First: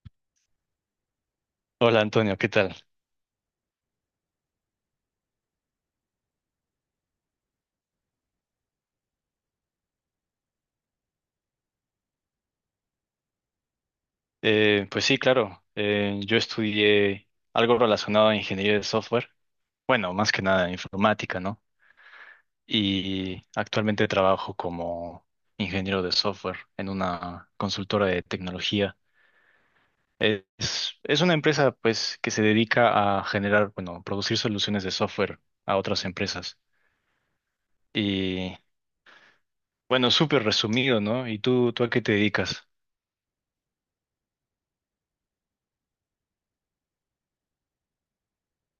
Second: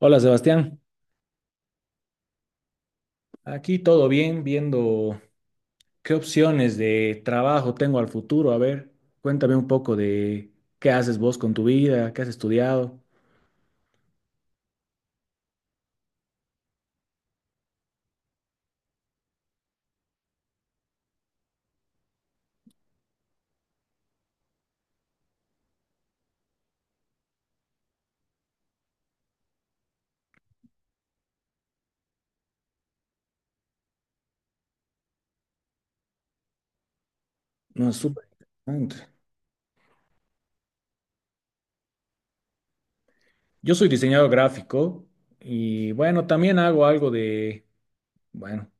Hola Sebastián, Hola Antonio, ¿qué tal? aquí todo bien, viendo qué opciones de trabajo tengo al futuro. A ver, cuéntame un poco de qué haces vos con tu vida, qué has estudiado. Pues sí, claro, yo estudié algo relacionado a ingeniería de software, bueno, más que nada informática, ¿no? Y actualmente trabajo como ingeniero de software en una consultora de tecnología. Es una empresa pues que se dedica a generar, bueno, producir soluciones de software a otras empresas. No, es súper Y interesante. bueno, súper resumido, ¿no? ¿Y tú a qué te dedicas? Yo soy diseñador gráfico y bueno, también hago algo de, bueno,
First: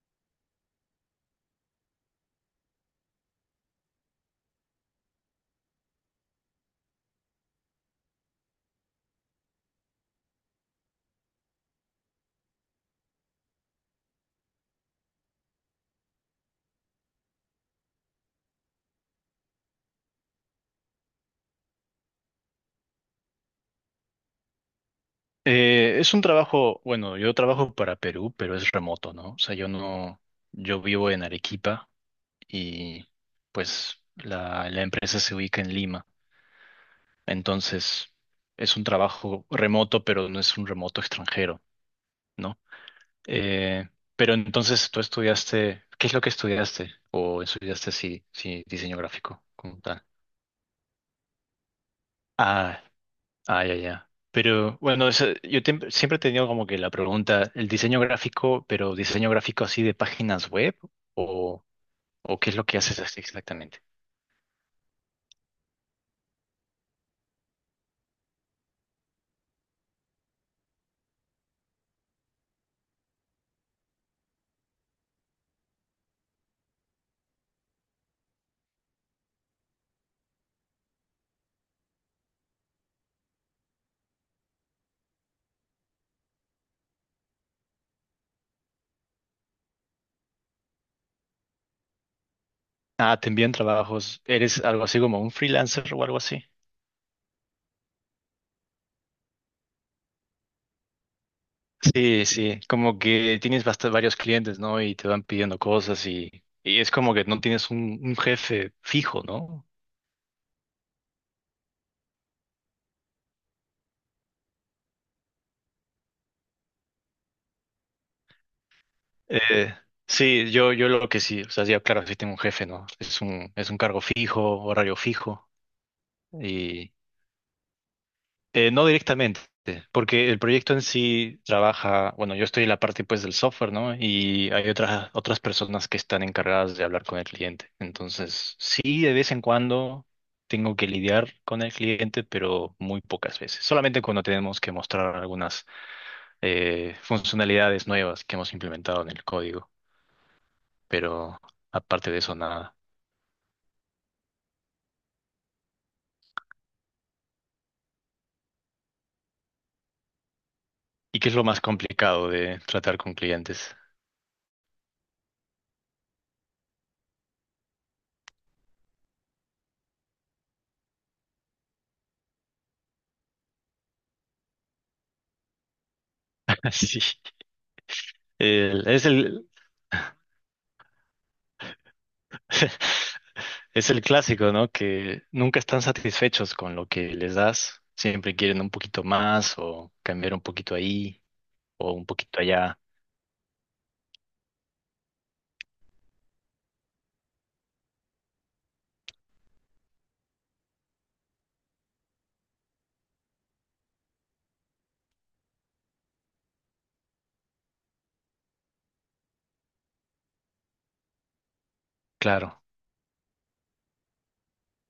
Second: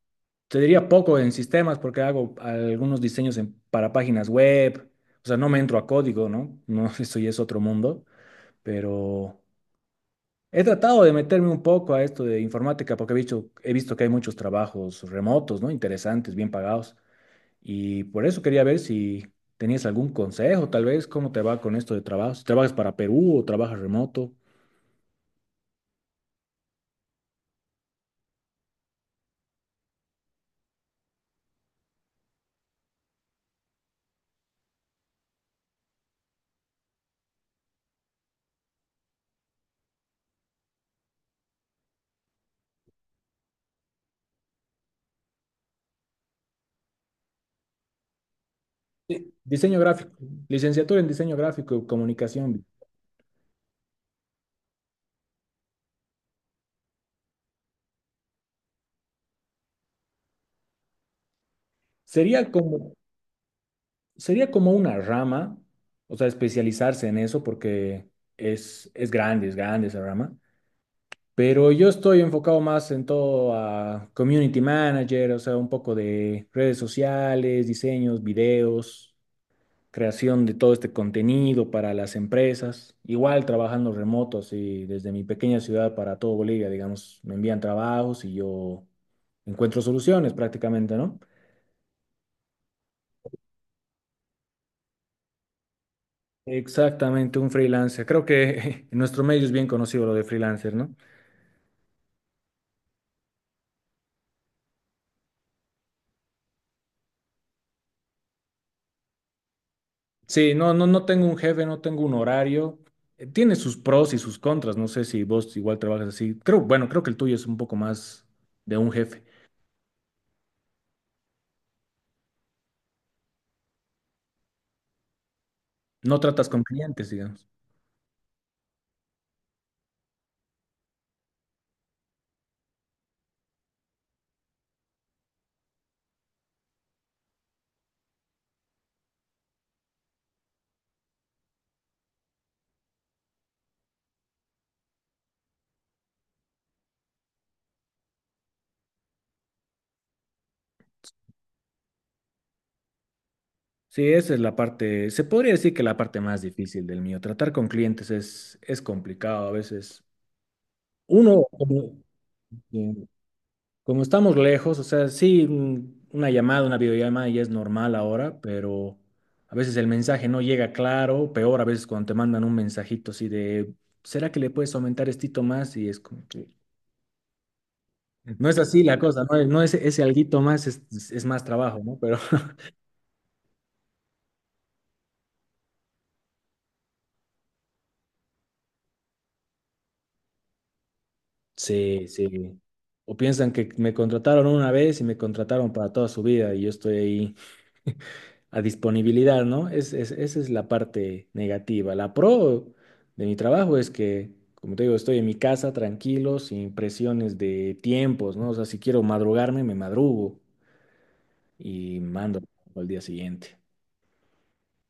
te diría poco en sistemas porque hago algunos diseños para páginas web. O sea, no me entro a código, ¿no? No, eso ya es otro mundo, pero. He tratado de meterme un poco a esto de informática porque he visto que hay muchos trabajos remotos, ¿no? Interesantes, bien pagados. Y por eso quería ver si tenías algún consejo, tal vez, cómo te va con esto de trabajo. Si trabajas para Perú o trabajas remoto. Es un trabajo, bueno, yo trabajo para Perú, pero es remoto, ¿no? O sea, yo no, yo vivo en Arequipa y pues la empresa se ubica en Lima. Entonces, es un trabajo remoto, pero no es un remoto extranjero, ¿no? Eh, pero entonces tú estudiaste, ¿qué es lo que estudiaste? ¿O estudiaste si diseño Sí, gráfico como diseño tal? gráfico, licenciatura en diseño gráfico y comunicación. Ah. Ah, ya, ya. Pero bueno, yo siempre he tenido como que la pregunta, ¿el diseño gráfico, pero diseño gráfico así de páginas web? ¿O, o Sería qué es lo que como, haces así exactamente? sería como una rama, o sea, especializarse en eso porque es grande esa rama. Pero yo estoy enfocado más en todo a community manager, o sea, un poco de redes sociales, diseños, videos, creación de todo este contenido para las empresas. Igual trabajando remoto, así desde mi pequeña ciudad para todo Bolivia, digamos, me envían trabajos y yo encuentro soluciones prácticamente, ¿no? Ah, te envían trabajos. ¿Eres algo así como un freelancer o algo así? Exactamente, un freelancer. Creo que en nuestro medio es bien conocido lo de freelancer, ¿no? Sí, sí, como que tienes varios clientes, ¿no? Y te van pidiendo cosas y es como que no tienes un jefe fijo, ¿no? Sí, no, no, no tengo un jefe, no tengo un horario. Tiene sus pros y sus contras. No sé si vos igual trabajas así. Bueno, creo que el tuyo es un poco más de un jefe. Eh, sí, yo, yo lo que sí, o sea, ya claro, sí tengo un jefe, ¿no? Es un cargo fijo, horario fijo, No tratas con y clientes, digamos. No directamente, porque el proyecto en sí trabaja, bueno, yo estoy en la parte pues del software, ¿no? Y hay otras, otras personas que están encargadas de hablar con el cliente. Entonces, sí, de vez en cuando tengo que lidiar con el cliente, pero muy pocas veces. Solamente cuando tenemos que mostrar algunas funcionalidades nuevas que hemos implementado en el código. Pero aparte de eso, nada. Sí, esa es la parte, se podría decir que la parte más difícil del mío. Tratar con clientes es complicado a veces. ¿Y qué es Uno, lo más como- complicado de tratar con clientes? Como estamos lejos, o sea, sí, una llamada, una videollamada ya es normal ahora, pero a veces el mensaje no llega claro, peor a veces cuando te mandan un mensajito así de, ¿será que le puedes aumentar estito más? Y es como que Sí, no es así la es cosa, no, el no es ese alguito más, es más trabajo, ¿no? Pero es el clásico, ¿no? Que nunca están satisfechos con lo que les das, siempre quieren un poquito más o cambiar un poquito ahí o un sí, poquito sí. allá. O piensan que me contrataron una vez y me contrataron para toda su vida y yo estoy ahí a disponibilidad, ¿no? Esa es la parte negativa. La pro de mi trabajo es que, como te digo, estoy en mi casa tranquilo, sin presiones de tiempos, ¿no? O sea, si quiero madrugarme, me madrugo y mando Claro, al día siguiente.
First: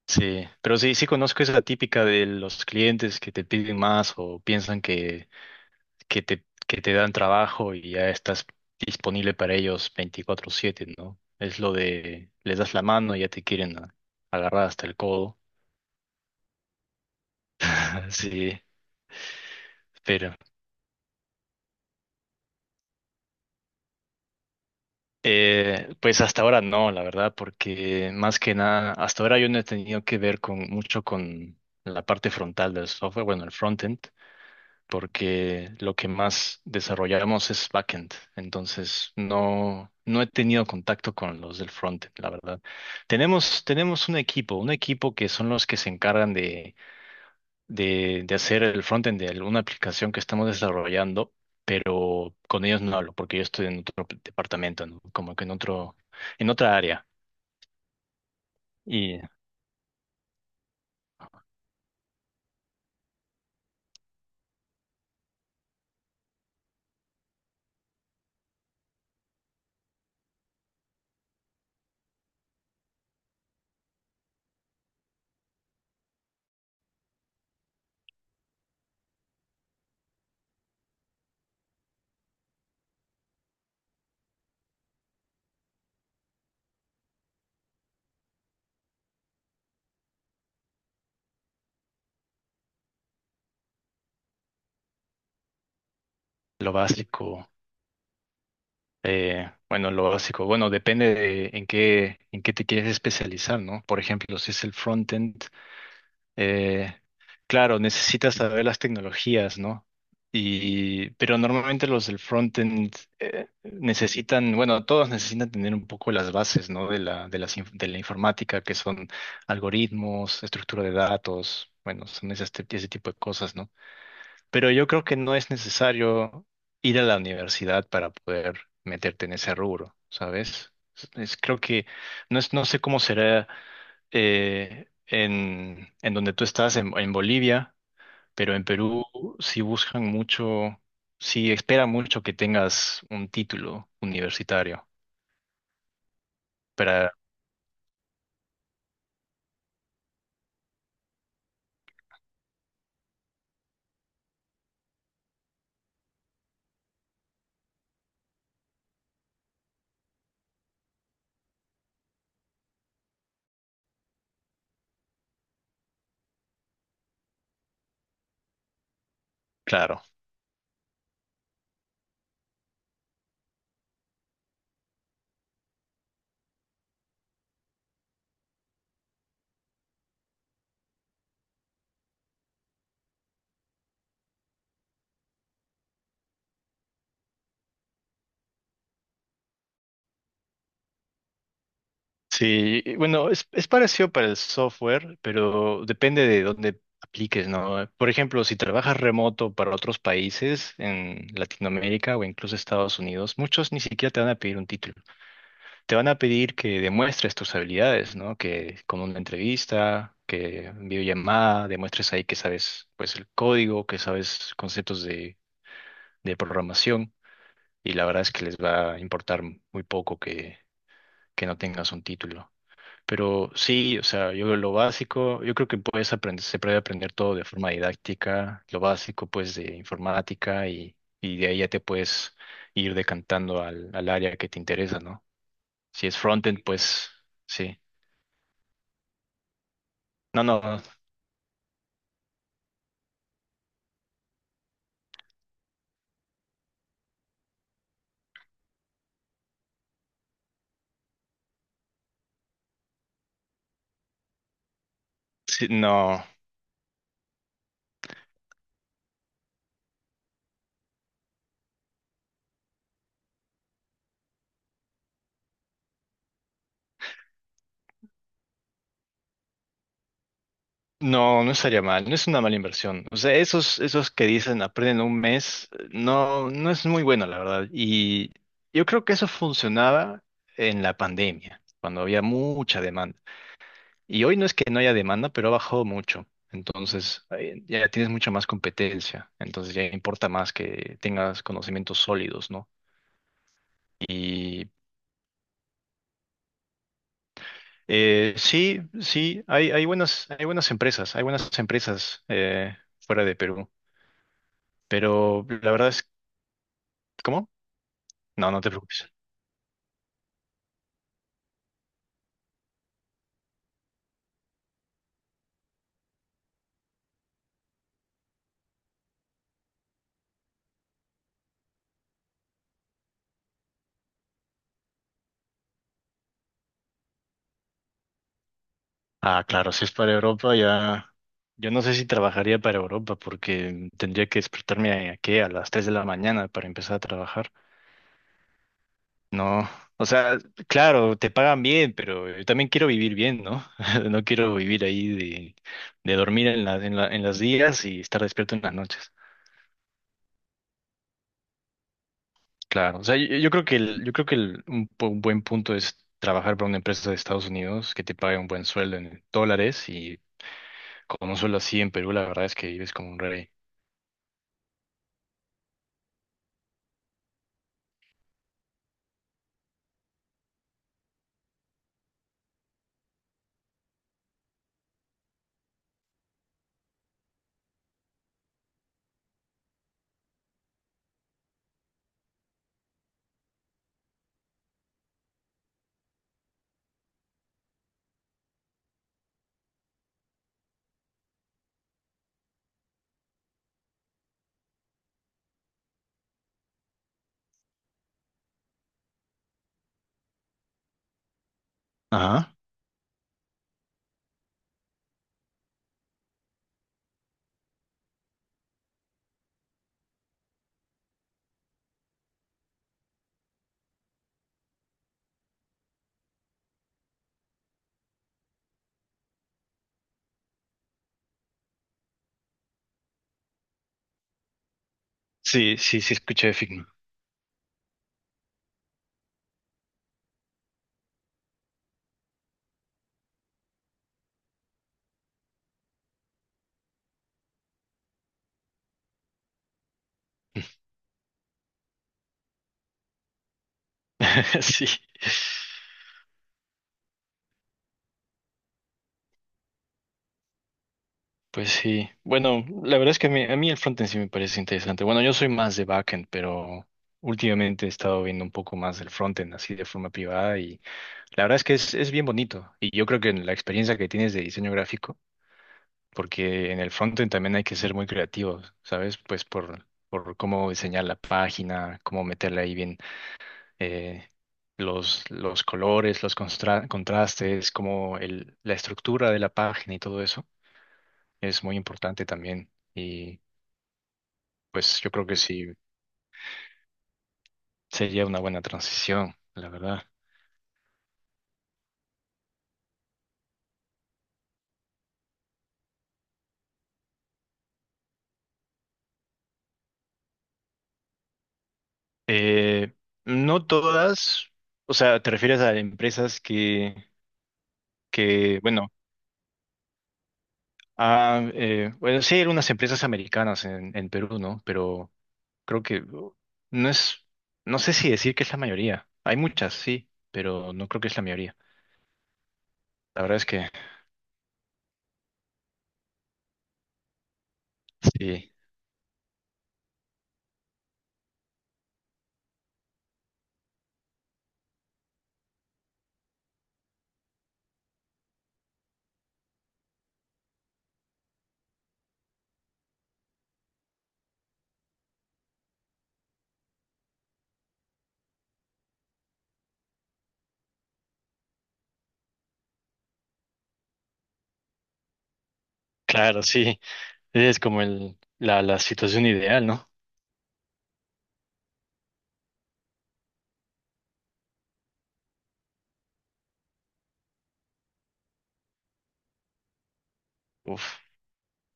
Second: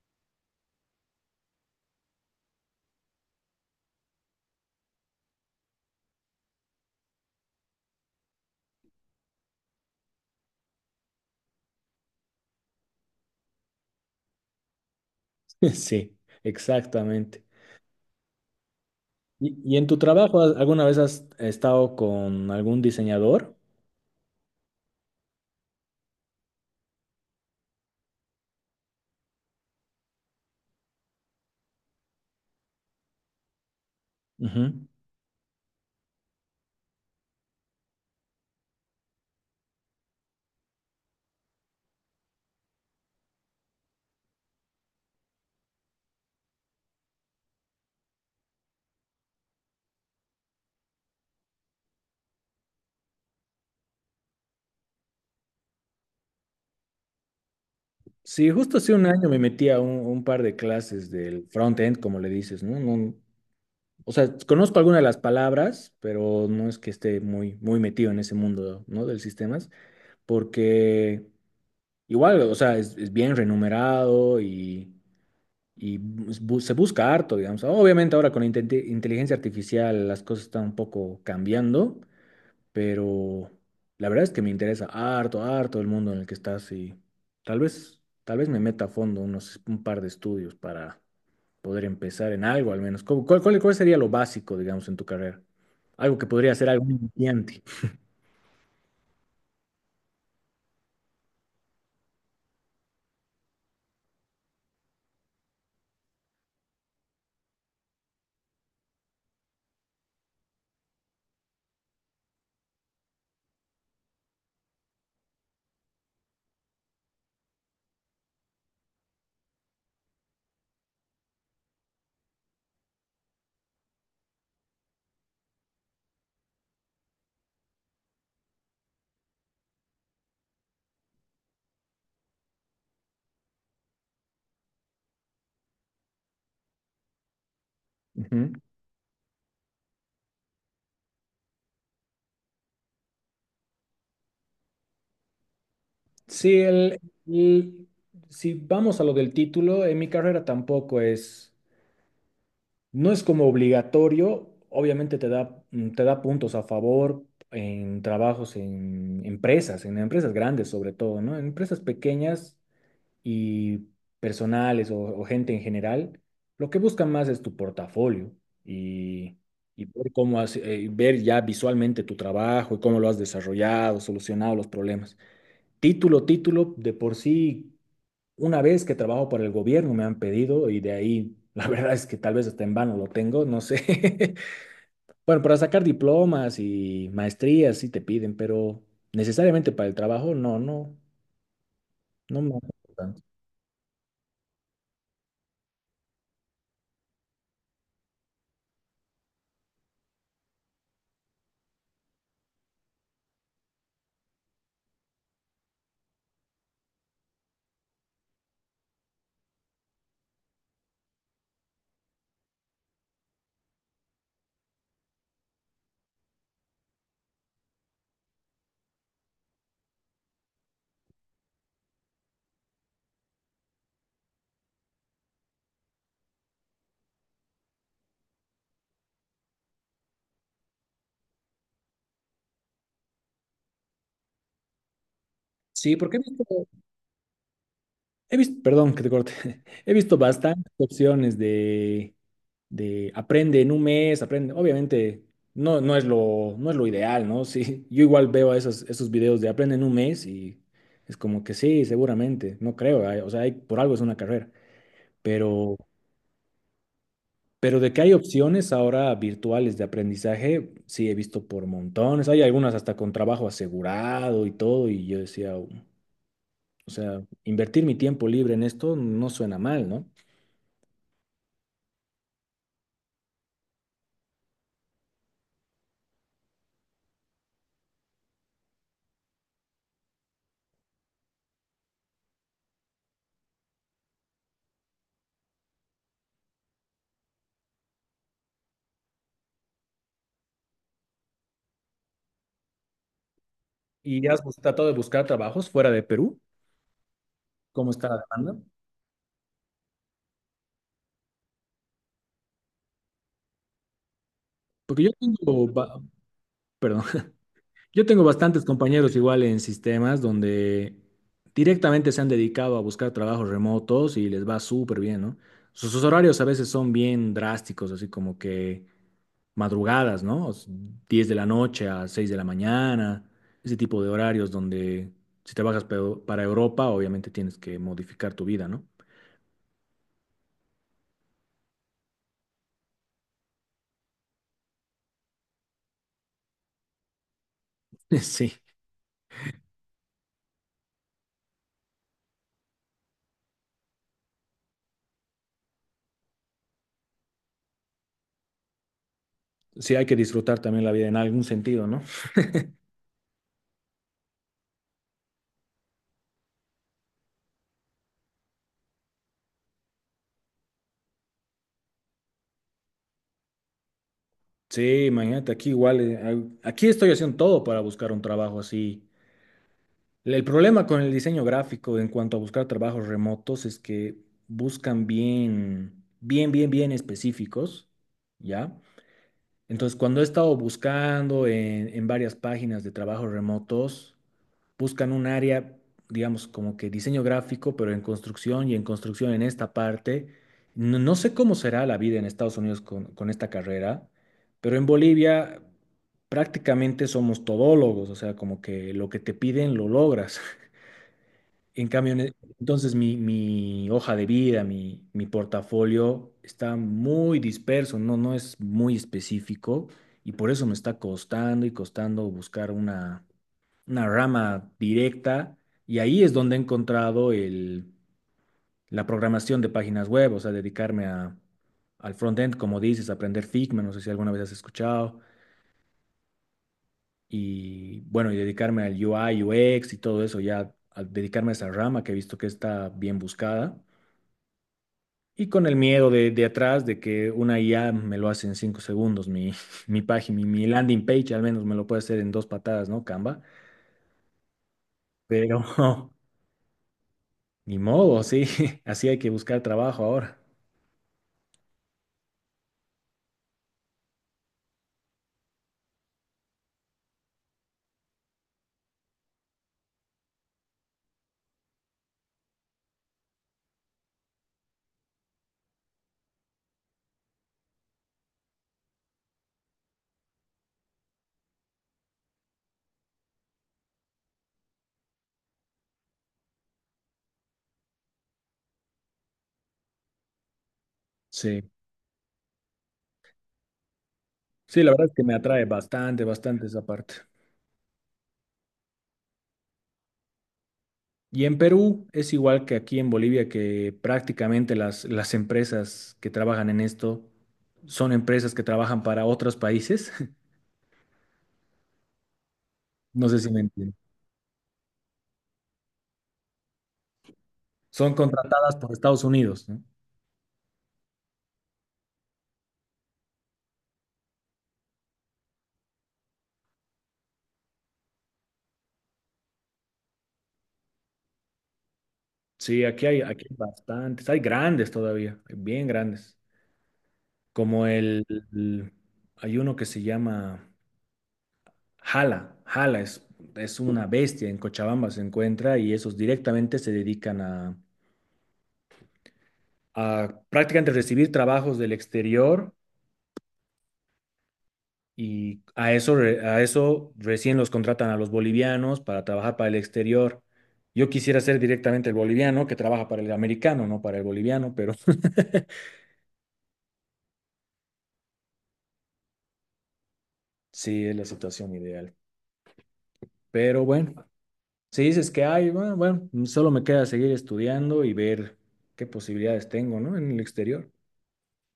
sí, pero sí, sí conozco esa típica de los clientes que te piden más o piensan que te dan trabajo y ya estás disponible para ellos 24/7 ¿no? Es lo de, les das la mano y ya te quieren agarrar hasta el codo. Sí, exactamente. Sí, ¿Y en tu pero trabajo, alguna vez has estado con algún diseñador? Pues hasta ahora no, la verdad, porque más que nada, hasta ahora yo no he tenido que ver con mucho con la parte frontal del software, bueno, el frontend, Ujú. porque lo que más desarrollamos es backend. Entonces, no, no he tenido contacto con los del frontend, la verdad. Tenemos un equipo que son los que se encargan de, de hacer el frontend de alguna aplicación que estamos desarrollando, pero con ellos no hablo, porque yo estoy en otro departamento, ¿no? Como que en otro, en otra área. Sí, justo hace un Y año me metí a un par de clases del front-end, como le dices, ¿no? O sea, conozco algunas de las palabras, pero no es que esté muy, muy metido en ese mundo, ¿no? Del sistemas, porque igual, o sea, es bien renumerado y se busca harto, digamos. Obviamente ahora con la inteligencia artificial las cosas están un poco cambiando, pero la verdad es que me interesa harto, harto el mundo en el que estás y tal vez me meta a fondo un par de estudios para poder empezar en algo al menos. ¿Cuál sería lo básico, digamos, en tu carrera? Algo que podría ser lo algo básico. iniciante. Bueno, lo básico. Bueno, depende de en qué te quieres especializar, ¿no? Por ejemplo, si es el frontend, eh, claro, necesitas saber las tecnologías, ¿no? Y, pero normalmente los del frontend necesitan, bueno, todos necesitan tener un poco las bases, ¿no? De la, de las, de la informática, que son algoritmos, estructura de datos, bueno, son ese, ese tipo de cosas, ¿no? Pero yo creo que no es necesario ir a la universidad para poder meterte en ese rubro, ¿sabes? Es, creo que no es, no sé cómo será en donde tú estás, en Bolivia, Ujú. pero en Perú sí buscan mucho, sí esperan mucho que tengas un título universitario. Sí, Para, el- si vamos a lo del título, en mi carrera tampoco es. No es como obligatorio, obviamente te da puntos a favor en trabajos en empresas grandes sobre todo, ¿no? En empresas pequeñas y personales o gente en general, lo que buscan más es tu portafolio y, y claro, ver ya visualmente tu trabajo y cómo lo has desarrollado, solucionado los problemas. Título, título, de por sí una vez que trabajo para el gobierno me han pedido y de ahí, la verdad es que tal vez hasta en vano lo tengo, no sé. Bueno, para sacar diplomas y maestrías sí te piden, pero necesariamente para el trabajo no, no, no me han sí, pedido tanto. bueno, es parecido para el software, pero depende de dónde apliques, ¿no? Por ejemplo, si trabajas remoto para otros países en Latinoamérica o incluso Estados Unidos, muchos ni siquiera te van a pedir un título. Te van a pedir que demuestres tus habilidades, ¿no? Que con una entrevista, que en videollamada, demuestres ahí que sabes, pues, el código, que sabes conceptos de programación. Y la verdad es que les va a importar muy poco que no tengas un título. Pero sí, o sea, yo lo básico, yo creo que puedes aprender, se puede aprender todo de forma didáctica, lo básico pues de informática y de ahí ya te puedes ir decantando al, al área que te interesa, ¿no? Sí, Si es porque frontend, pues sí. he visto, perdón que te corte, he visto No, no, bastantes no, opciones de aprende en un mes, aprende. Obviamente, no, no es lo ideal, ¿no? Sí, yo igual veo esos videos de aprende en un mes y es como que sí, seguramente, no creo, por algo es una carrera, sí, pero, no, pero de que hay opciones ahora virtuales de aprendizaje, sí, he visto por montones, hay algunas hasta con trabajo asegurado y todo, y yo decía, o sea, invertir mi tiempo libre en esto no suena mal, ¿no? no, no estaría mal, no es una mala inversión. O sea, esos, esos que dicen aprenden un mes, no, no es muy bueno, la verdad. Y yo creo que eso funcionaba en la pandemia, cuando había mucha demanda. Y hoy no es que no haya demanda, pero ha bajado mucho. Entonces, ya tienes mucha más competencia. Entonces, ya importa más que tengas conocimientos sólidos, ¿no? ¿Y Y tratado de buscar trabajos fuera de Perú? ¿Cómo está la demanda? sí, sí, hay, hay buenas empresas fuera de Perú. Porque yo Pero la tengo verdad va- es, Perdón. ¿cómo? Yo tengo No, no bastantes te preocupes. compañeros igual en sistemas donde directamente se han dedicado a buscar trabajos remotos y les va súper bien, ¿no? Sus horarios a veces son bien drásticos, así como que madrugadas, ¿no? 10 de la noche a 6 de la mañana, ese tipo de horarios donde si trabajas para Europa, obviamente tienes que modificar tu vida, ¿no? Ah, claro, si es para Europa ya. Yo no sé si trabajaría para Europa porque tendría que despertarme a, ¿qué? A las 3 de la mañana para empezar a trabajar. Sí, No, o sea, claro, te pagan bien, pero yo también quiero vivir bien, ¿no? No quiero vivir ahí de dormir en la, en los días y estar despierto en las noches. sí hay que disfrutar también la vida en algún sentido, ¿no? Claro, o sea, yo creo que yo creo que un, un buen punto es trabajar para una empresa de Estados Unidos que te pague un buen sueldo en dólares y con un sueldo así en Perú, la verdad es que vives como un rey. Sí, imagínate, aquí igual, aquí estoy haciendo todo para buscar un trabajo así. El problema con el diseño gráfico en cuanto a buscar trabajos remotos es que buscan bien, bien, bien, bien específicos, ¿ya? Entonces, cuando he estado buscando en varias páginas de trabajos remotos, buscan un área, digamos, como que diseño gráfico, pero en construcción y en construcción en esta parte. No, no sé cómo será la vida en Estados Unidos con esta carrera, pero en Bolivia prácticamente somos todólogos, o sea, como que lo que te piden lo logras. En cambio, Ajá. entonces mi, hoja de vida, mi portafolio está muy disperso, no, no es muy específico y por eso me está costando y costando buscar una rama directa y ahí es donde he encontrado la programación de páginas web, o sea, dedicarme al frontend, como dices, aprender Figma, no sé si alguna vez has escuchado, Sí, sí, sí, escuché de Figma. y bueno, y dedicarme al UI, UX y todo eso, ya al dedicarme a esa rama que he visto que está bien buscada. Y con el miedo de atrás de que una IA me lo hace en 5 segundos, mi página, mi landing page al menos me lo puede hacer en dos patadas, ¿no? Canva. Sí. Pero ni modo, sí, así hay que buscar trabajo ahora. Pues sí, bueno, la verdad es que a mí el frontend sí me parece interesante. Bueno, yo soy más de backend, pero últimamente he estado viendo un poco más del frontend así de forma privada y la verdad es que es bien bonito. Y yo creo que en la experiencia que tienes de diseño gráfico, porque en el frontend también hay que ser muy creativos, ¿sabes? Pues por cómo diseñar la página, cómo meterle ahí bien eh, los colores, los contrastes, como el, la estructura de la página y todo eso Sí, es muy importante también. sí, la Pues verdad yo es que creo me que atrae sí bastante, bastante esa parte. sería una buena transición, la verdad. Y en Perú es igual que aquí en Bolivia, que prácticamente las empresas que trabajan en esto son empresas que trabajan para otros países. Eh, No sé si me no entienden. todas, o sea, te refieres a empresas Son que contratadas bueno, por Estados Unidos, ¿no? a, bueno, sí hay unas empresas americanas en Perú, ¿no? Pero creo que no es, no sé si decir que es la mayoría. Hay muchas, sí, pero no creo que es la mayoría. Sí, aquí hay, La verdad aquí es hay que bastantes, hay grandes todavía, bien grandes, como el, sí, el- hay uno que se llama Jala. Jala es una bestia, en Cochabamba se encuentra y esos directamente se dedican a prácticamente recibir trabajos del exterior y a eso recién los contratan a los bolivianos para trabajar para el exterior. Yo quisiera ser directamente el boliviano que trabaja para el americano, no para el boliviano, pero claro, sí, es como el, la situación ideal, ¿no? sí es la situación ideal. Pero bueno. Si dices que hay, bueno, bueno, solo me queda seguir estudiando y ver qué posibilidades tengo, ¿no? En el Uf, exterior.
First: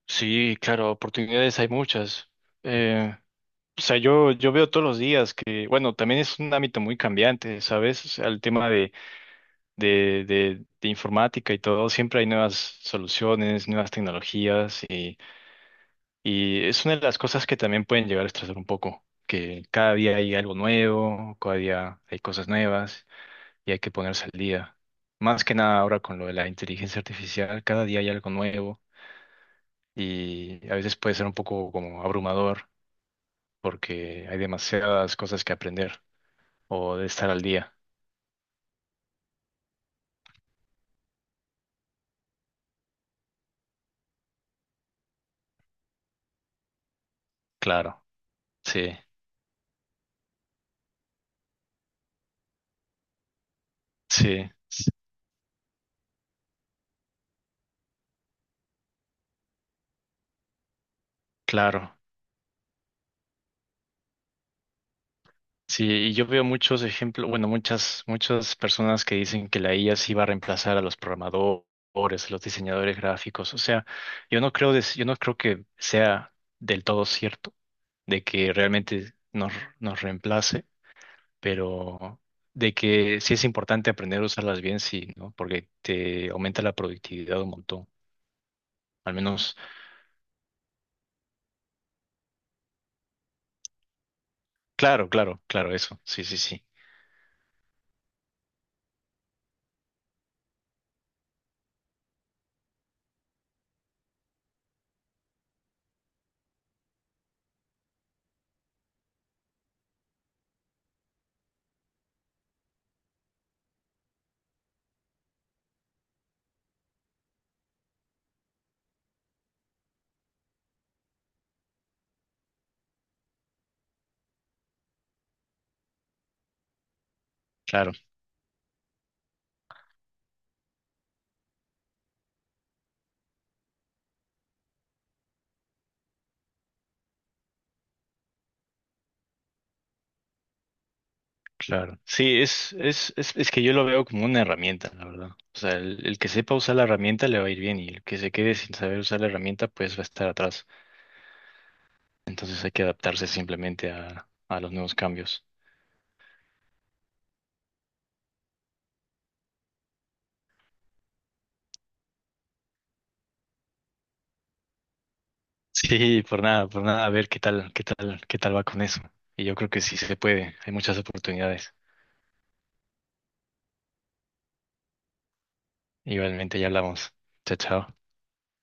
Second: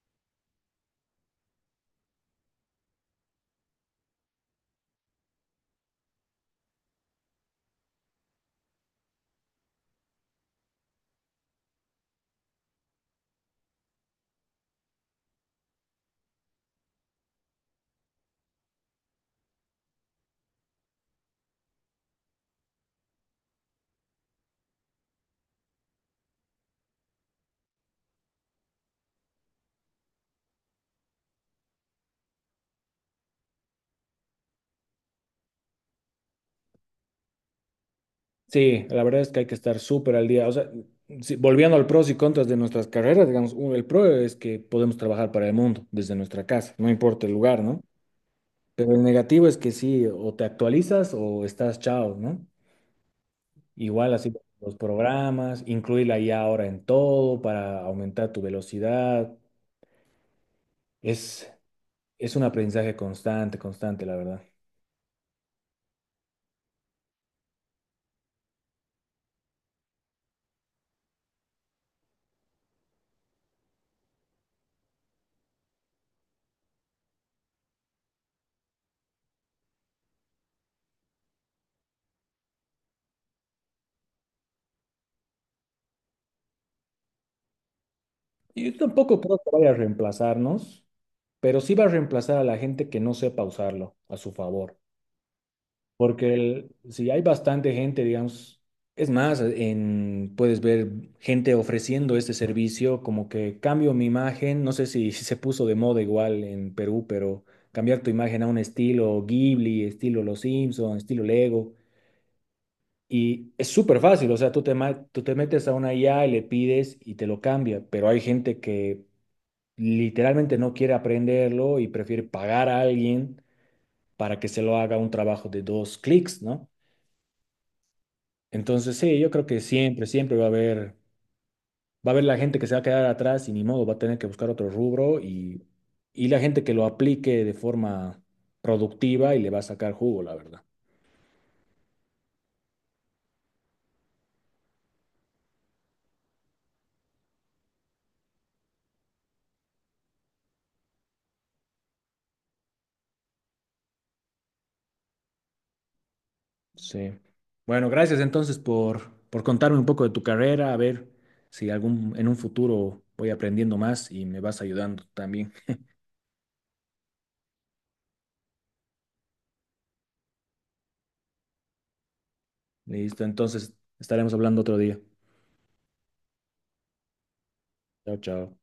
sí, claro, oportunidades hay muchas. Eh, O sea, yo veo todos los días que, bueno, también es un ámbito muy cambiante, ¿sabes? O sea, el tema de, de informática y todo, siempre hay nuevas soluciones, nuevas tecnologías y es una de las cosas que también pueden llegar a estresar un poco, que cada día hay algo nuevo, cada día hay cosas nuevas y hay que ponerse al día. Más que nada ahora con lo de la inteligencia artificial, cada día hay algo nuevo y a veces puede ser un poco como abrumador porque hay demasiadas cosas que aprender. O de estar al día. Sí, la verdad es que hay que estar súper al día. O sea, volviendo al pros y contras de nuestras carreras, digamos, el pro es que podemos trabajar para el mundo desde nuestra casa, no importa el lugar, ¿no? Claro, Pero sí, el negativo es que sí, o te actualizas o estás chao, ¿no? Igual así sí, los programas, incluir la IA ahora en todo para aumentar tu velocidad. Es, claro. es un aprendizaje constante, constante, la verdad. Sí, y yo veo muchos ejemplos, bueno, muchas, muchas personas que dicen que la IA sí va a reemplazar a los programadores, a los diseñadores gráficos. O sea, yo no creo, yo no creo que sea del todo cierto de que realmente nos, nos reemplace, pero de que sí es importante aprender a usarlas bien, sí, ¿no? Porque te aumenta la productividad un montón. Yo Al tampoco creo que menos, vaya a reemplazarnos, pero sí va a reemplazar a la gente que no sepa usarlo a su favor. claro, claro, claro, eso. Sí, Porque sí, sí. Si hay bastante gente, digamos, es más, puedes ver gente ofreciendo este servicio, como que cambio mi imagen, no sé si, se puso de moda igual en Perú, pero cambiar tu imagen a un estilo Ghibli, estilo Los Simpson, estilo Lego. Y es súper fácil, o sea, tú te metes a una IA y le pides y te lo cambia, pero hay gente que literalmente no quiere aprenderlo y prefiere pagar a alguien para que se lo haga un trabajo de dos clics, ¿no? Claro, Entonces, sí, yo creo que siempre, siempre va a haber, la gente que se va a quedar atrás y ni modo, va a tener que buscar otro rubro y la gente que lo aplique de forma productiva y le va a sacar jugo, la verdad. claro. Sí, es que yo lo veo como una herramienta, la verdad. O sea, el que sepa usar la herramienta le va a ir bien y el que se quede sin saber usar la herramienta pues va a estar atrás. Entonces hay que adaptarse simplemente a los nuevos cambios. Sí. Bueno, gracias entonces por contarme un poco de tu carrera, a ver si en un futuro voy aprendiendo más y me vas ayudando también. Sí, por nada, a ver qué tal, qué tal, qué tal va con eso. Y yo creo que sí se puede, hay muchas oportunidades. Listo, entonces estaremos hablando otro día. Igualmente ya hablamos. Chao, chao. Chao, chao.